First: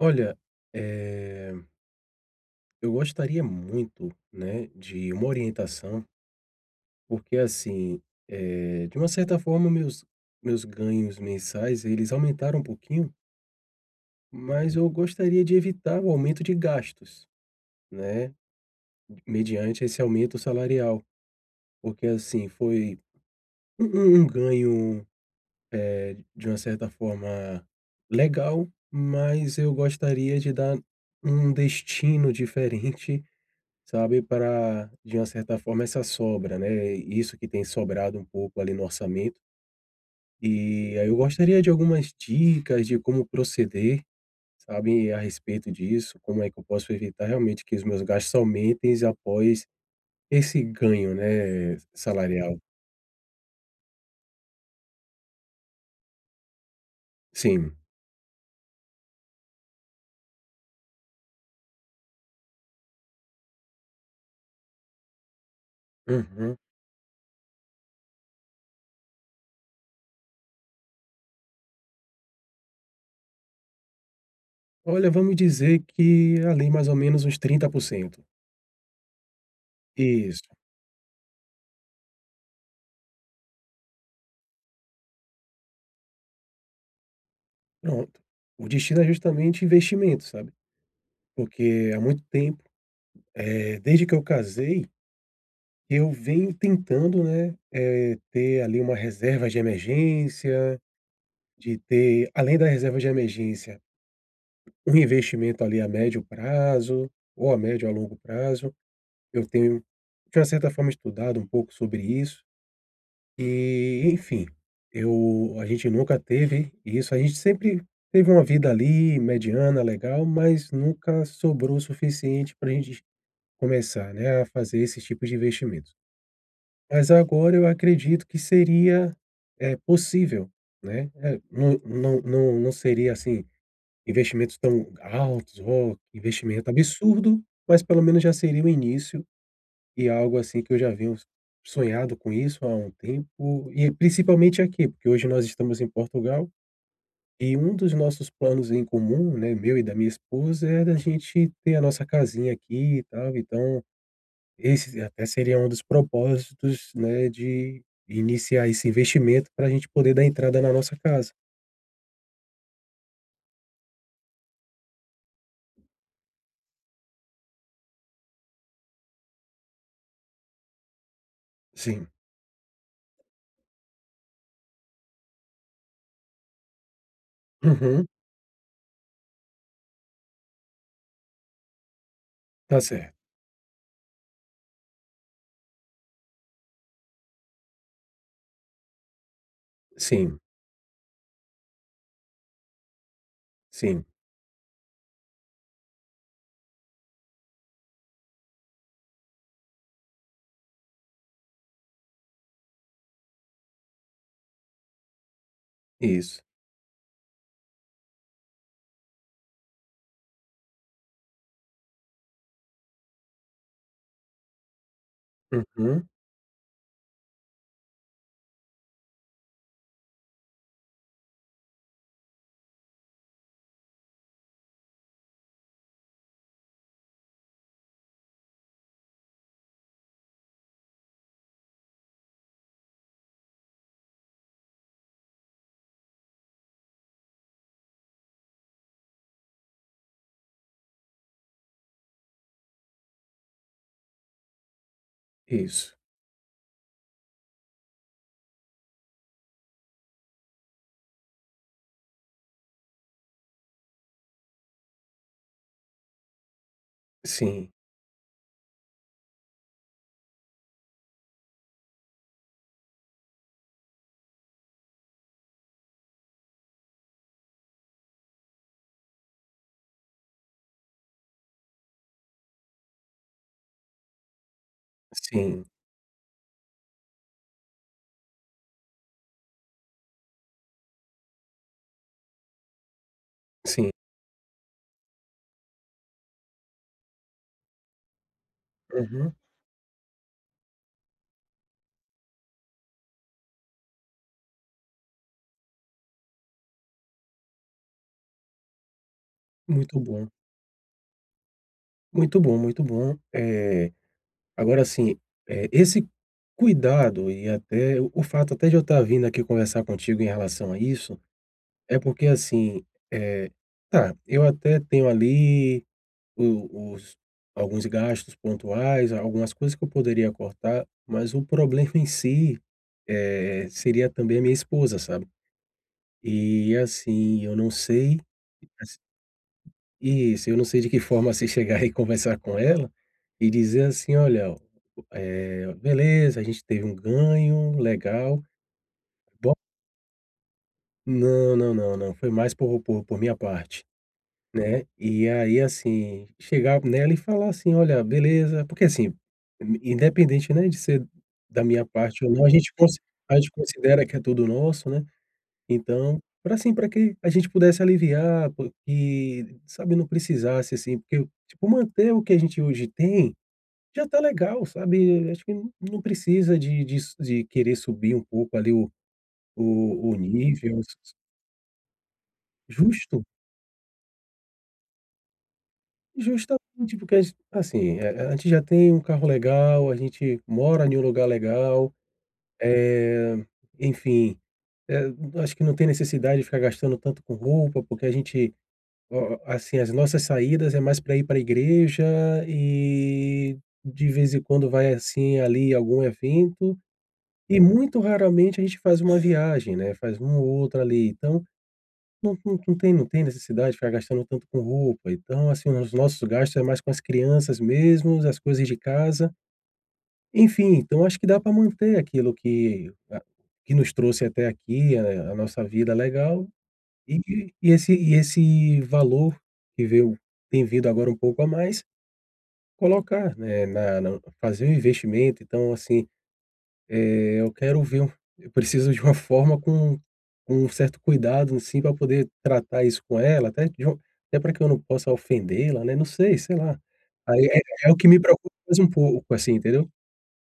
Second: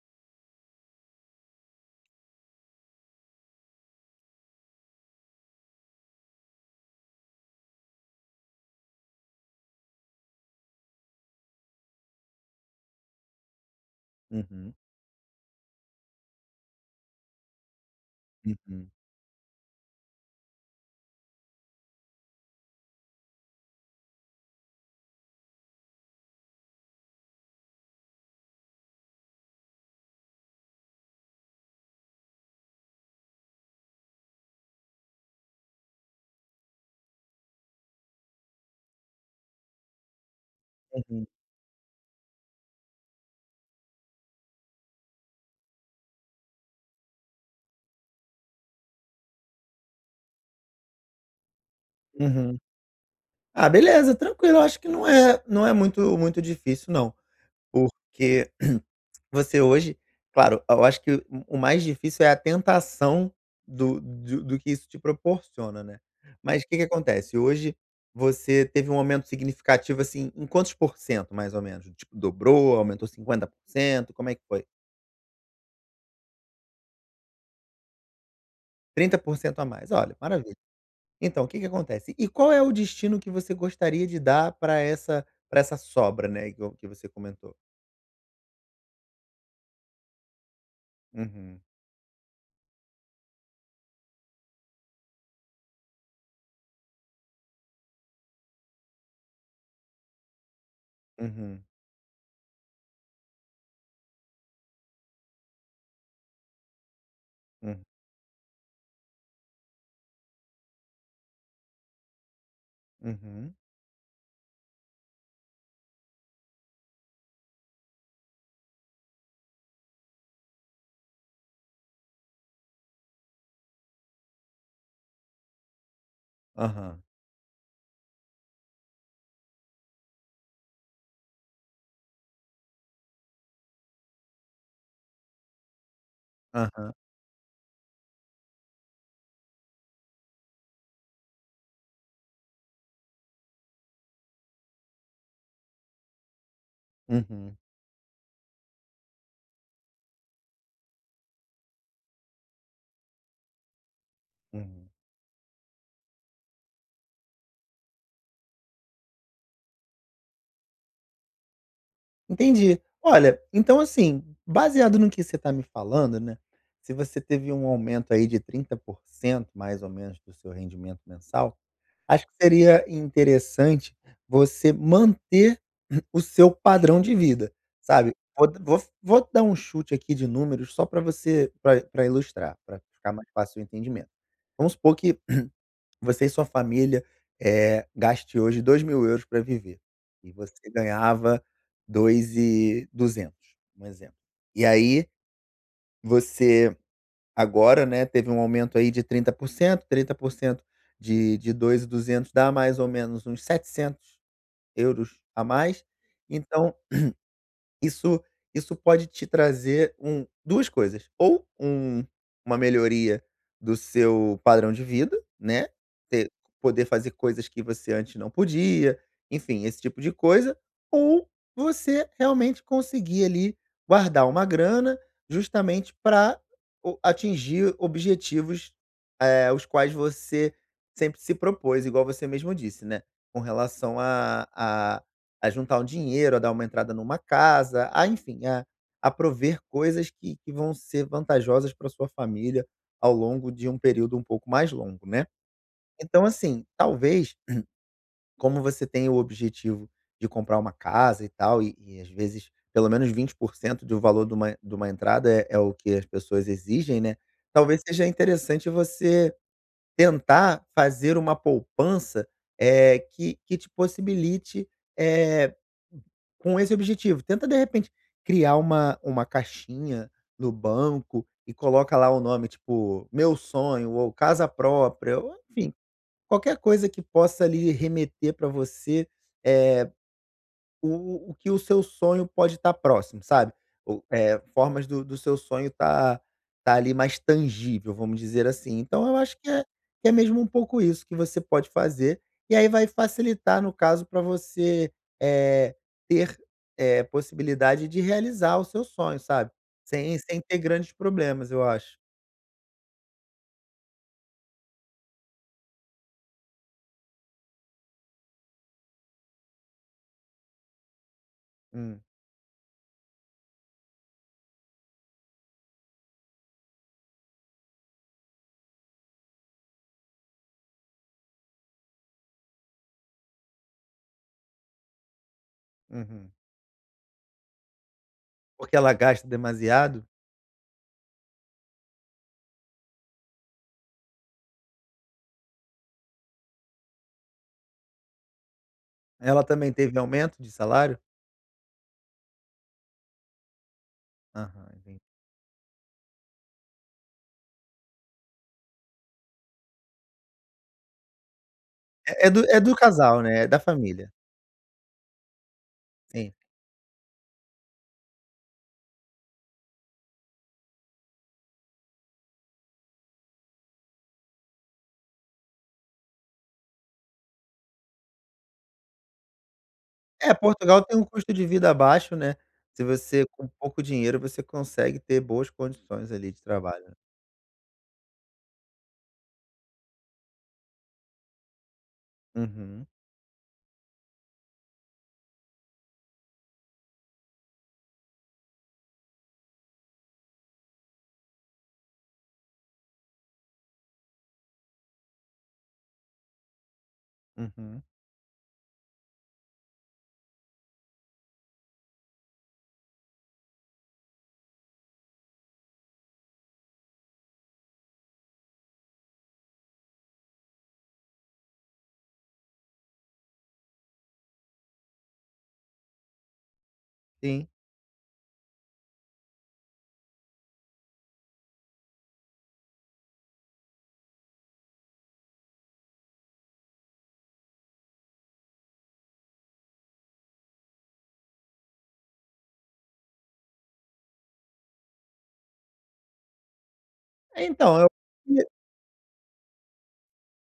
Olha, eh eu gostaria muito, né, de uma orientação porque assim, eh, de uma certa forma meus meus ganhos mensais, eles aumentaram um pouquinho Uhum. mas eu gostaria de evitar o aumento de gastos, né. Uhum. Mediante esse aumento salarial. Porque, assim. foi, um um ganho, eh, de uma certa forma, legal, mas eu gostaria de dar um destino diferente, sabe. Pra, de uma certa forma essa sobra, né, isso que tem sobrado um pouco, ali, no orçamento. E aí, eu Uhum. gostaria de algumas dicas de como proceder, sabe, a respeito disso, como é que eu posso evitar realmente que os meus gastos aumentem após esse ganho, né? Uhum. Salarial. Ah beleza, tranquilo acho que não é não é muito muito difícil não, Sim. porque você hoje, claro e eu acho que o o mais difícil é a tentação do do do que isso te proporciona, né, Uhum. mas que que acontece, hoje você teve um aumento significativo, assim, em quantos porcentos mais ou menos? Tipo dobrou, aumentou 50% como é que foi? Olha, vamos dizer que, ali, mais ou menos uns 30%. 30% a mais, olha, Isso. maravilha. Então, o que que acontece. E qual é o destino que você gostaria de dar pra essa pra essa sobra, né, igual que você comentou? Pronto, o destino é justamente investimento, sabe. Uhum. Porque há muito tempo, eh, desde que eu casei eu venho tentando, né, eh, ter, ali, uma reserva de emergência, Uhum. de ter além da reserva de emergência um investimento, ali, a médio prazo, ou a Hum. médio ou a longo prazo, eu tenho de uma certa forma estudado um pouco sobre isso. Uhum. Eh, enfim, eu a gente nunca teve isso, a gente sempre teve uma vida, ali, mediana legal mas nunca sobrou o suficiente pra gente começar, né, a fazer esses tipos de investimentos. Aham. Mas agora eu acredito que seria, eh, possível, né. Não não não não seria, assim, investimentos tão altos, oh, que investimento Aham. absurdo, mas pelo menos já seria o início, e algo, assim, que eu já venho s sonhado com isso há um tempo, e principalmente aqui, porque hoje nós estamos em Portugal, e Uhum. um dos nossos planos em comum, né, meu e da minha esposa, é da gente ter a nossa casinha aqui, e tal. Então, Hum. esse e até seria um dos propósitos, né, de iniciar esse investimento pra gente poder dar entrada na nossa casa. Entendi. Olha, então assim, baseado no que você tá me falando, né, se você teve um aumento aí de 30%, mais ou menos, do seu rendimento mensal, Sim. acho que seria interessante você manter o seu padrão de vida, Uhum. sabe. Vou d vou vou dar chute aqui de números só pra você pra pra ilustrar, Tá pra ficar cer mais fácil o entendimento. Vamos supor que você e sua família, eh, gaste hoje € 2000 pra viver, e Sim. você ganhava 2200, um Sim. exemplo. E aí, você agora, né, teve um aumento aí de 30%, 30% de de 2200 dá mais ou menos uns € 700 a mais, Isso. então, isso isso pode te trazer um 2 coisas, ou um uma melhoria do seu padrão de vida, né, Uhum. você poder fazer coisas que você antes não podia, enfim, esse tipo de coisa ou você realmente conseguir, ali, guardar uma grana justamente pra o atingir objetivos, eh, os quais você sempre se propôs, igual você mesmo disse, né, com relação a a a juntar um dinheiro, a dar uma entrada em uma casa, ah, enfim, a a prover coisas que que vão ser vantajosas pra sua família ao longo de um período um pouco mais longo, né. Isso. Então assim, talvez, como você tem o objetivo de comprar uma casa e tal, e e às vezes pelo menos 20% de um valor de uma de uma entrada é é o que as pessoas exigem, né. Sim. Talvez seja interessante você tentar fazer uma poupança, eh, que que te possibilite, eh, com esse objetivo, tenta de repente criar uma uma caixinha no banco e coloca lá o nome, tipo, meu sonho, ou casa própria, ou Sim. enfim, qualquer coisa que possa, ali, remeter pra você, eh, o o que o seu sonho pode tá próximo sabe, Sim. o é formas do do seu sonho tá, ali, mais tangível vamos dizer assim, então eu Uhum. acho que, eh, é mesmo um pouco isso que você pode fazer, e aí vai facilitar no caso pra você, eh, ter, eh, possibilidade de realizar o seu sonho, sabe, Muito sem bom. sem ter grandes problemas, eu acho. Muito bom, muito bom, eh, agora assim, eh, esse cuidado e até o o fato até de eu estar vindo aqui conversar contigo em relação a isso, é Hum. porque assim, eh, tá, eu até tenho, ali, o os alguns gastos pontuais, algumas coisas que eu poderia cortar, mas o problema em si, eh, seria também a minha esposa, sabe, Uhum. eh, assim, eu não sei Porque ela [unintelligible] gasta demasiado? Isso, eu não sei de que forma, assim, chegar e conversar com ela e dizer assim: "Olha, eh, beleza a gente teve um ganho legal, Ela bom." também teve aumento de salário? Não, não, não, não, foi mais por por minha parte, Aham, né, entendi. e aí, assim, chegar nela e falar assim: "Olha beleza." Porque assim, in independente, né, de ser da minha parte É é ou não do a é gente do consi casal, a né, é gente da considera família. que é todo nosso, né, então, Sim. pra, assim, pra que a gente pudesse aliviar co e, sabe, não precisasse, assim, porque, tipo, manter o que a gente hoje tem, já está legal, sabe. Acho que não precisa de de su de querer subir um pouco, ali, o o É, nível. Portugal tem um [unintelligible] custo de vida baixo, né, se Justo. você com pouco dinheiro, você consegue ter boas condições, ali, de trabalho. Justamente, porque as assim, eh eh, a gente já tem um carro legal, a gente mora ne um lugar legal, Uhum. eh, enfim, eh, eu acho que não tem necessidade de ficar gastando tanto com roupa, porque a gente, ó assim, as nossas saídas é mais pra ir pra igreja, e de vez em quando vai, assim, ali, algum evento. E Uhum. muito raramente a gente faz uma viagem, né, faz um ou outro, ali, então, não não não tem não tem necessidade de ficar gastando tanto com roupa, então assim, os nossos gastos é mais com as crianças mesmo, as coisas de casa. E enfim, então eu acho que dá pra manter aquilo que a que nos trouxe até aqui, a a nossa vida legal e Sim. e e esse e esse valor que veio vem vindo agora um pouco a mais, colocar, né, na na fazer o investimento, então, assim, eh, eu quero ver eu preciso de uma forma com com um certo cuidado, assim, pra poder tratar isso com ela, até q de um até pra que eu não possa ofendê-la, né. Não sei, sei lá. Aí é Então eu é o que me preocupa [unintelligible] mais um pouco, assim, entendeu?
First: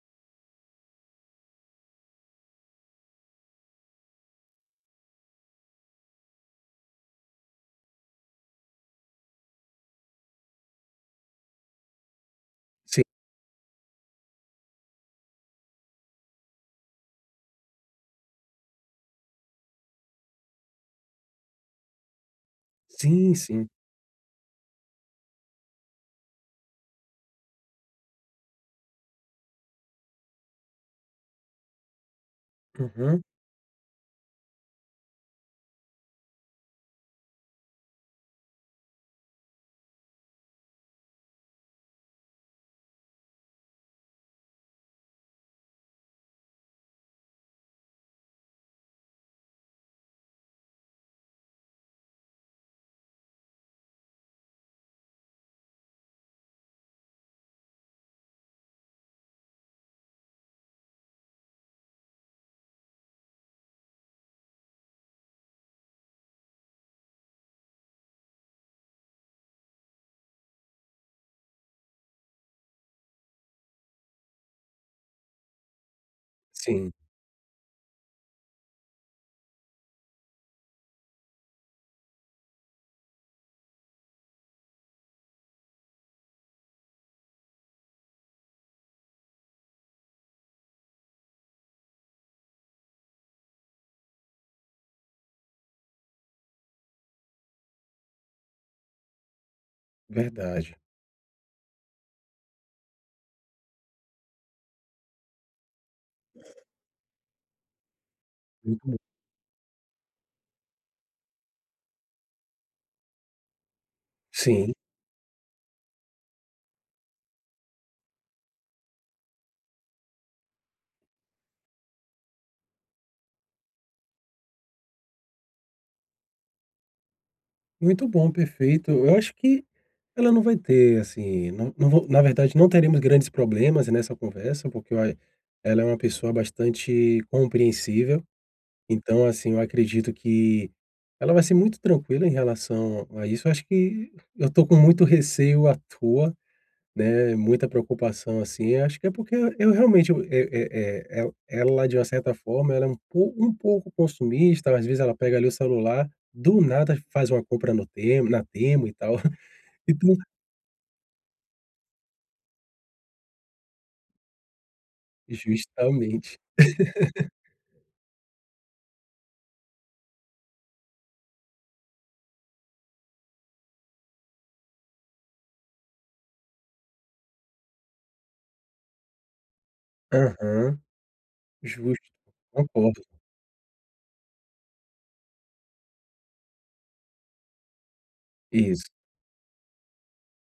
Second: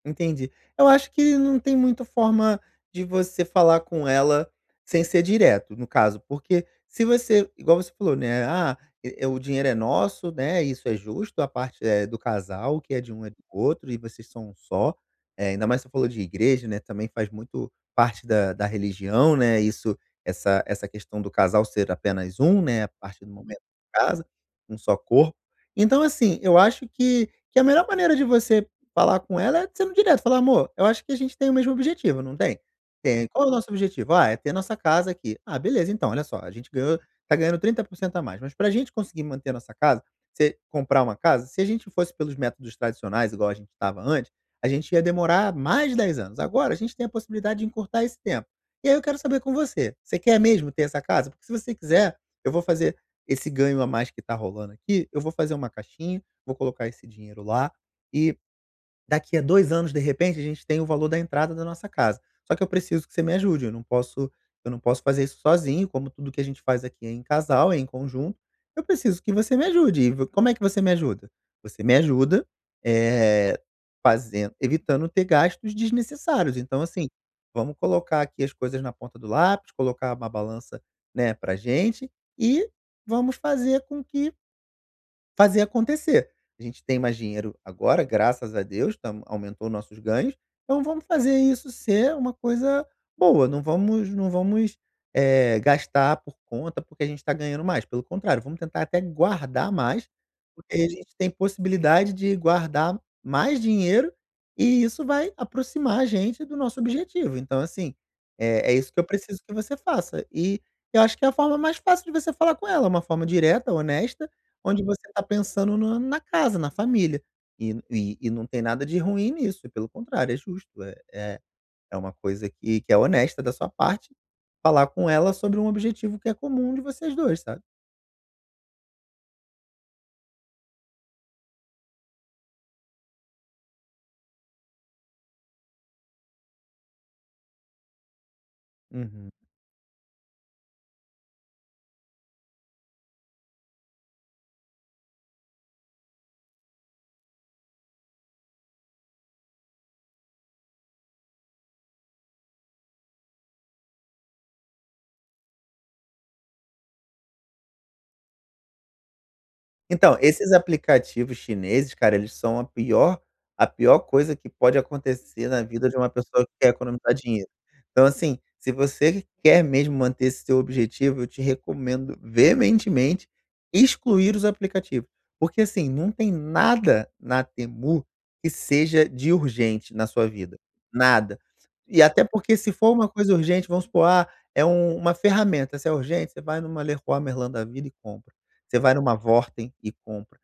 Entendi, eu acho que não tem muita forma de você falar com ela sem ser direto, no caso, porque se você, igual você falou, né, ah, é é o dinheiro é nosso, né, isso é justo, a parte é do casal, o que é Sim. de um é do outro e vocês são um só, eh, ainda mais você falou de igreja, né, também faz muito parte da da religião, né, isso essa essa questão do casal ser apenas um, né, a partir do Sim, momento sim. casa, um só corpo. Então assim, eu acho que que a melhor maneira de você falar com ela é sendo direto falar: "Amor, eu acho que a gente tem o mesmo objetivo, não tem?" Uhum. "Tem." "E qual é o nosso objetivo?" "Ah, é ter nossa casa aqui." "Ah, beleza, então, olha só, a gente ganhou tá ganhando 30% a mais, mas pra gente conseguir manter a nossa casa, você comprar uma casa, se a gente fosse pelos métodos tradicionais igual a gente estava antes, a gente ia demorar mais de 10 anos, agora a gente tem a possibilidade de encurtar esse tempo. E aí eu quero saber com você, você quer mesmo ter essa casa? Porque se você quiser, eu vou fazer esse ganho a mais que tá rolando aqui, eu vou fazer uma caixinha, vou colocar esse dinheiro lá, e daqui a 2 anos, de repente, a gente tem o valor da entrada da nossa casa. Só que eu preciso que você me ajude, eu não posso eu não posso fazer isso sozinho, como tudo que a gente faz aqui é em casal, é em conjunto, eu preciso que você me ajude, e v como é que você me ajuda? Você me ajuda, eh, fazen evitando ter gastos desnecessários, então Sim. assim, vamos colocar aqui as coisas na ponta do lápis, colocar uma balança, né, para gente e vamos fazer com que" "fazer acontecer, a gente tem mais dinheiro agora graças a Deus estamos aumentou os nossos ganhos, então vamos fazer isso ser uma coisa boa, não vamos não vamos, eh, gastar por conta porque a gente tá ganhando mais, pelo contrário, vamos tentar até guardar mais, Verdade. porque aí a gente tem possibilidade de guardar mais dinheiro e isso vai aproximar a gente do nosso objetivo então assim, eh, é isso Uhum. que eu preciso que você faça." E eu acho que a forma mais fácil de você falar com ela, uma forma direta, honesta, Sim. onde você tá pensando no na casa, na família, e n e e não tem nada de ruim nisso, e pelo contrário, é justo é é é uma coisa que que é honesta da sua parte, falar com ela sobre um objetivo que é comum de vocês dois, sabe? Muito bom, perfeito. Eu acho que ela não vai ter, assim, não não vou na verdade não teremos grandes problemas nessa conversa, porque ela é uma pessoa bastante compreensível. Então, Uhum. assim, eu acredito que ela vai ser muito tranquila em relação a isso, eu acho que eu tô com muito receio à toa, né. Muita preocupação, assim, acho que é porque eu realmente é é é é ela de uma certa forma ela é um pouco um pouco consumista, às vezes ela pega, ali, o celular, do nada faz uma compra no Temu na Temu e tal. E Então, [unintelligible] esses aplicativos chineses cara, eles são a pior a pior coisa que pode acontecer na vida de uma Justamente. pessoa que quer economizar dinheiro. Então assim, se você quer mesmo manter esse seu objetivo, eu te recomendo veementemente excluir os aplicativos, porque assim, não tem nada na Temu, que seja de urgente na sua vida, Aham, nada. E justo, até porque se for concordo. uma coisa urgente, vamos supor, "Ah, é uma ferramenta." Se é urgente, você vai numa Leroy Merlin da vida e compra. Você Isso. vai em uma Wortem e compra.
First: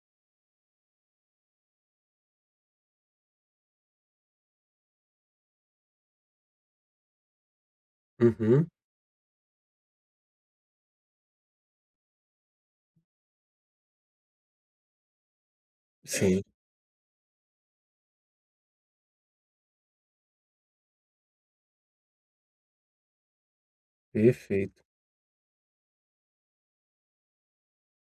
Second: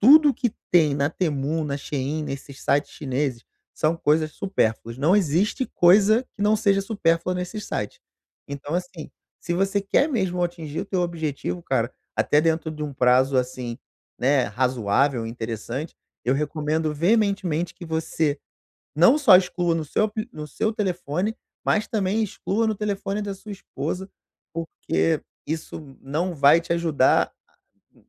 Tudo que tem na Temu, na Shein, nesse site chineses, são coisas supérfluas não existe coisa que não seja supérfluas nesse sites, Uhum. então, assim, se você quer mesmo atingir o teu objetivo, cara, até dentro de um prazo, assim, né, razoável, interessante, eu Sim. recomendo veementemente que você não só exclua no seu apli no seu telefone, mas também exclua no telefone da sua esposa, Perfeito. porque isso não vai te ajudar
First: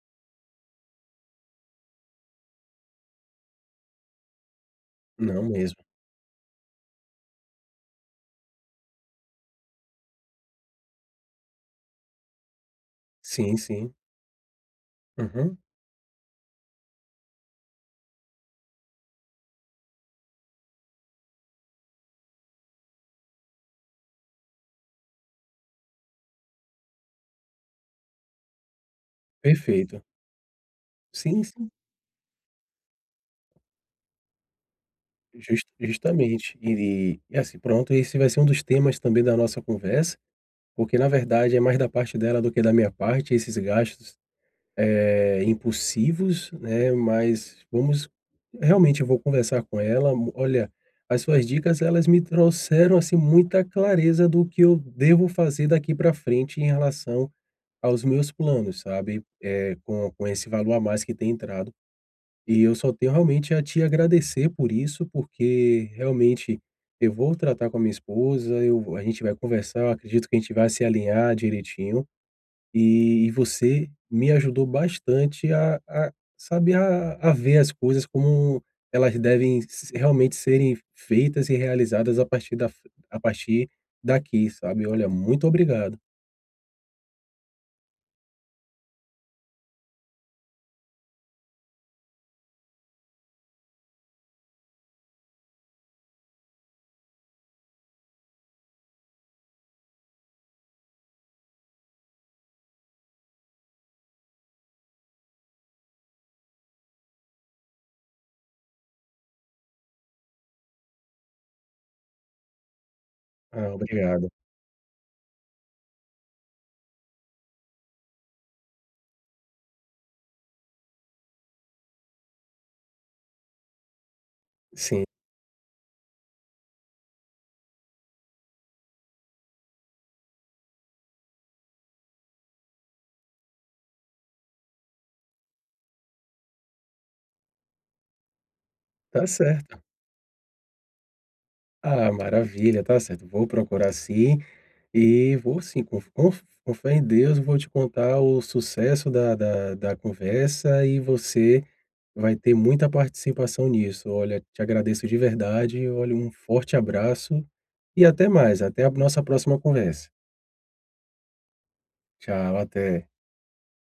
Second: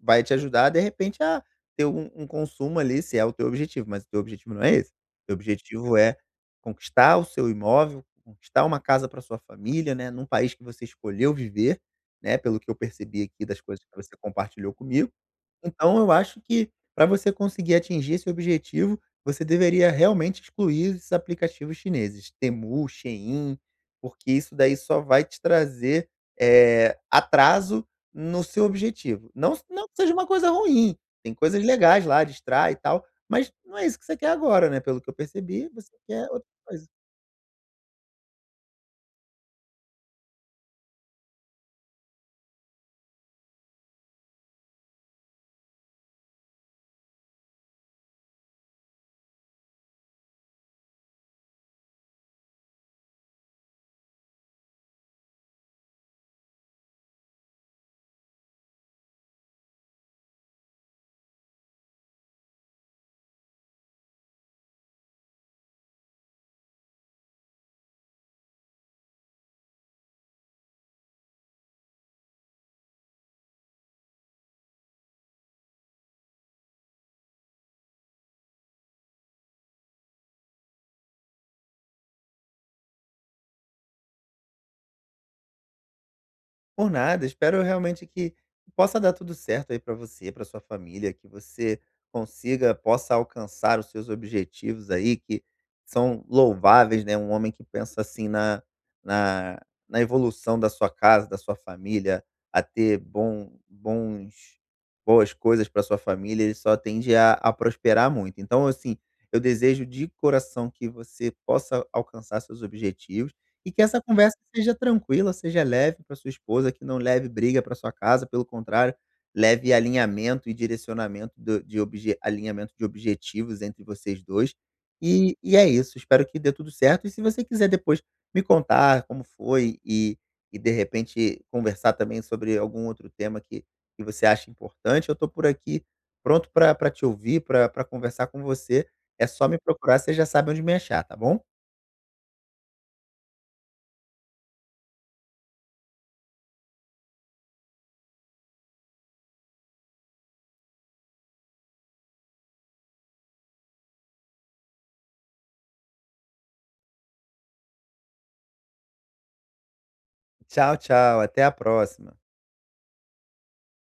vai te ajudar, de repente, a ter um um consumo, ali, se é o teu objetivo, mas o teu objetivo não é esse. O teu Não mesmo. objetivo é, conquistar o seu imóvel, conquistar uma casa pra sua família né, num país que você escolheu viver, né, pelo que eu o que eu percebi aqui Sim, das coisas sim. que você compartilhou comigo. Uhum. Então eu acho que, pra você conseguir atingir esse objetivo, você deveria realmente excluir esses aplicativos chineses Temu, Shein, porque isso daí só vai te trazer, eh, atraso no seu objetivo, não se não que Perfeito. seja uma coisa ruim, tem Sim, coisas sim. legais lá, distrai e tal, mas não é isso que você quer agora, né, pelo que eu Justa percebi, você quer outra justamente coisa. eh, é assim, pronto, e esse vai ser um dos temas também da nossa conversa, porque na verdade é mais da parte dela do que da minha parte, esses gastos, eh, impulsivos, né. Mas vamos realmente eu vou conversar com ela, olha, as suas dicas elas me trouxeram, assim, muita clareza do que eu devo fazer daqui pra frente em relação aos meus planos, sabe, eh, com com esse valor a mais que tem entrado, e eu só tenho realmente a te agradecer por isso, porque realmente eu vou tratar com a minha esposa, eu vou a gente vai conversar, eu acredito que a gente vai se alinhar direitinho, e você me ajudou bastante a a saber a a ver as coisas como elas devem s realmente serem feitas e realizadas a partir da f a partir daqui, sabe. Olha, muito obrigado. Por nada, espero realmente que que possa dar tudo certo aí pra você, pra sua família, que você consiga possa alcançar os seus objetivos aí que são louváveis, né, um homem que pensa assim na na na evolução da sua casa, da sua família, a ter bom bons boas coisas pra sua família, ele só tende a a prosperar muito, então, assim, eu desejo de coração que você possa alcançar seus objetivos, e Ah, que essa obrigado. conversa seja tranquila, seja leve pra sua esposa que não leve briga para sua casa, pelo contrário, leve alinhamento e direcionamento do de obje alinhamento de objetivos entre vocês dois, Sim. e e é isso, espero que dê tudo certo, e se você quiser depois me contar como foi e e, de repente, conversar também sobre algum outro tema que que você acha importante, eu tô por aqui, pronto pra pra te ouvir, pra pra conversar com você, Tá é só me certo. procurar, você já sabe onde me achar, tá bom? Ah, maravilha, tá certo, vou procurar sim e vou sim, com f com f com fé em Deus, eu vou te contar o sucesso da da da conversa e você vai ter muita participação nisso. Olha, te agradeço de verdade, e olhe, um forte abraço e até mais, até a nossa próxima conversa. Tchau, tchau, até a próxima. Tchau, até.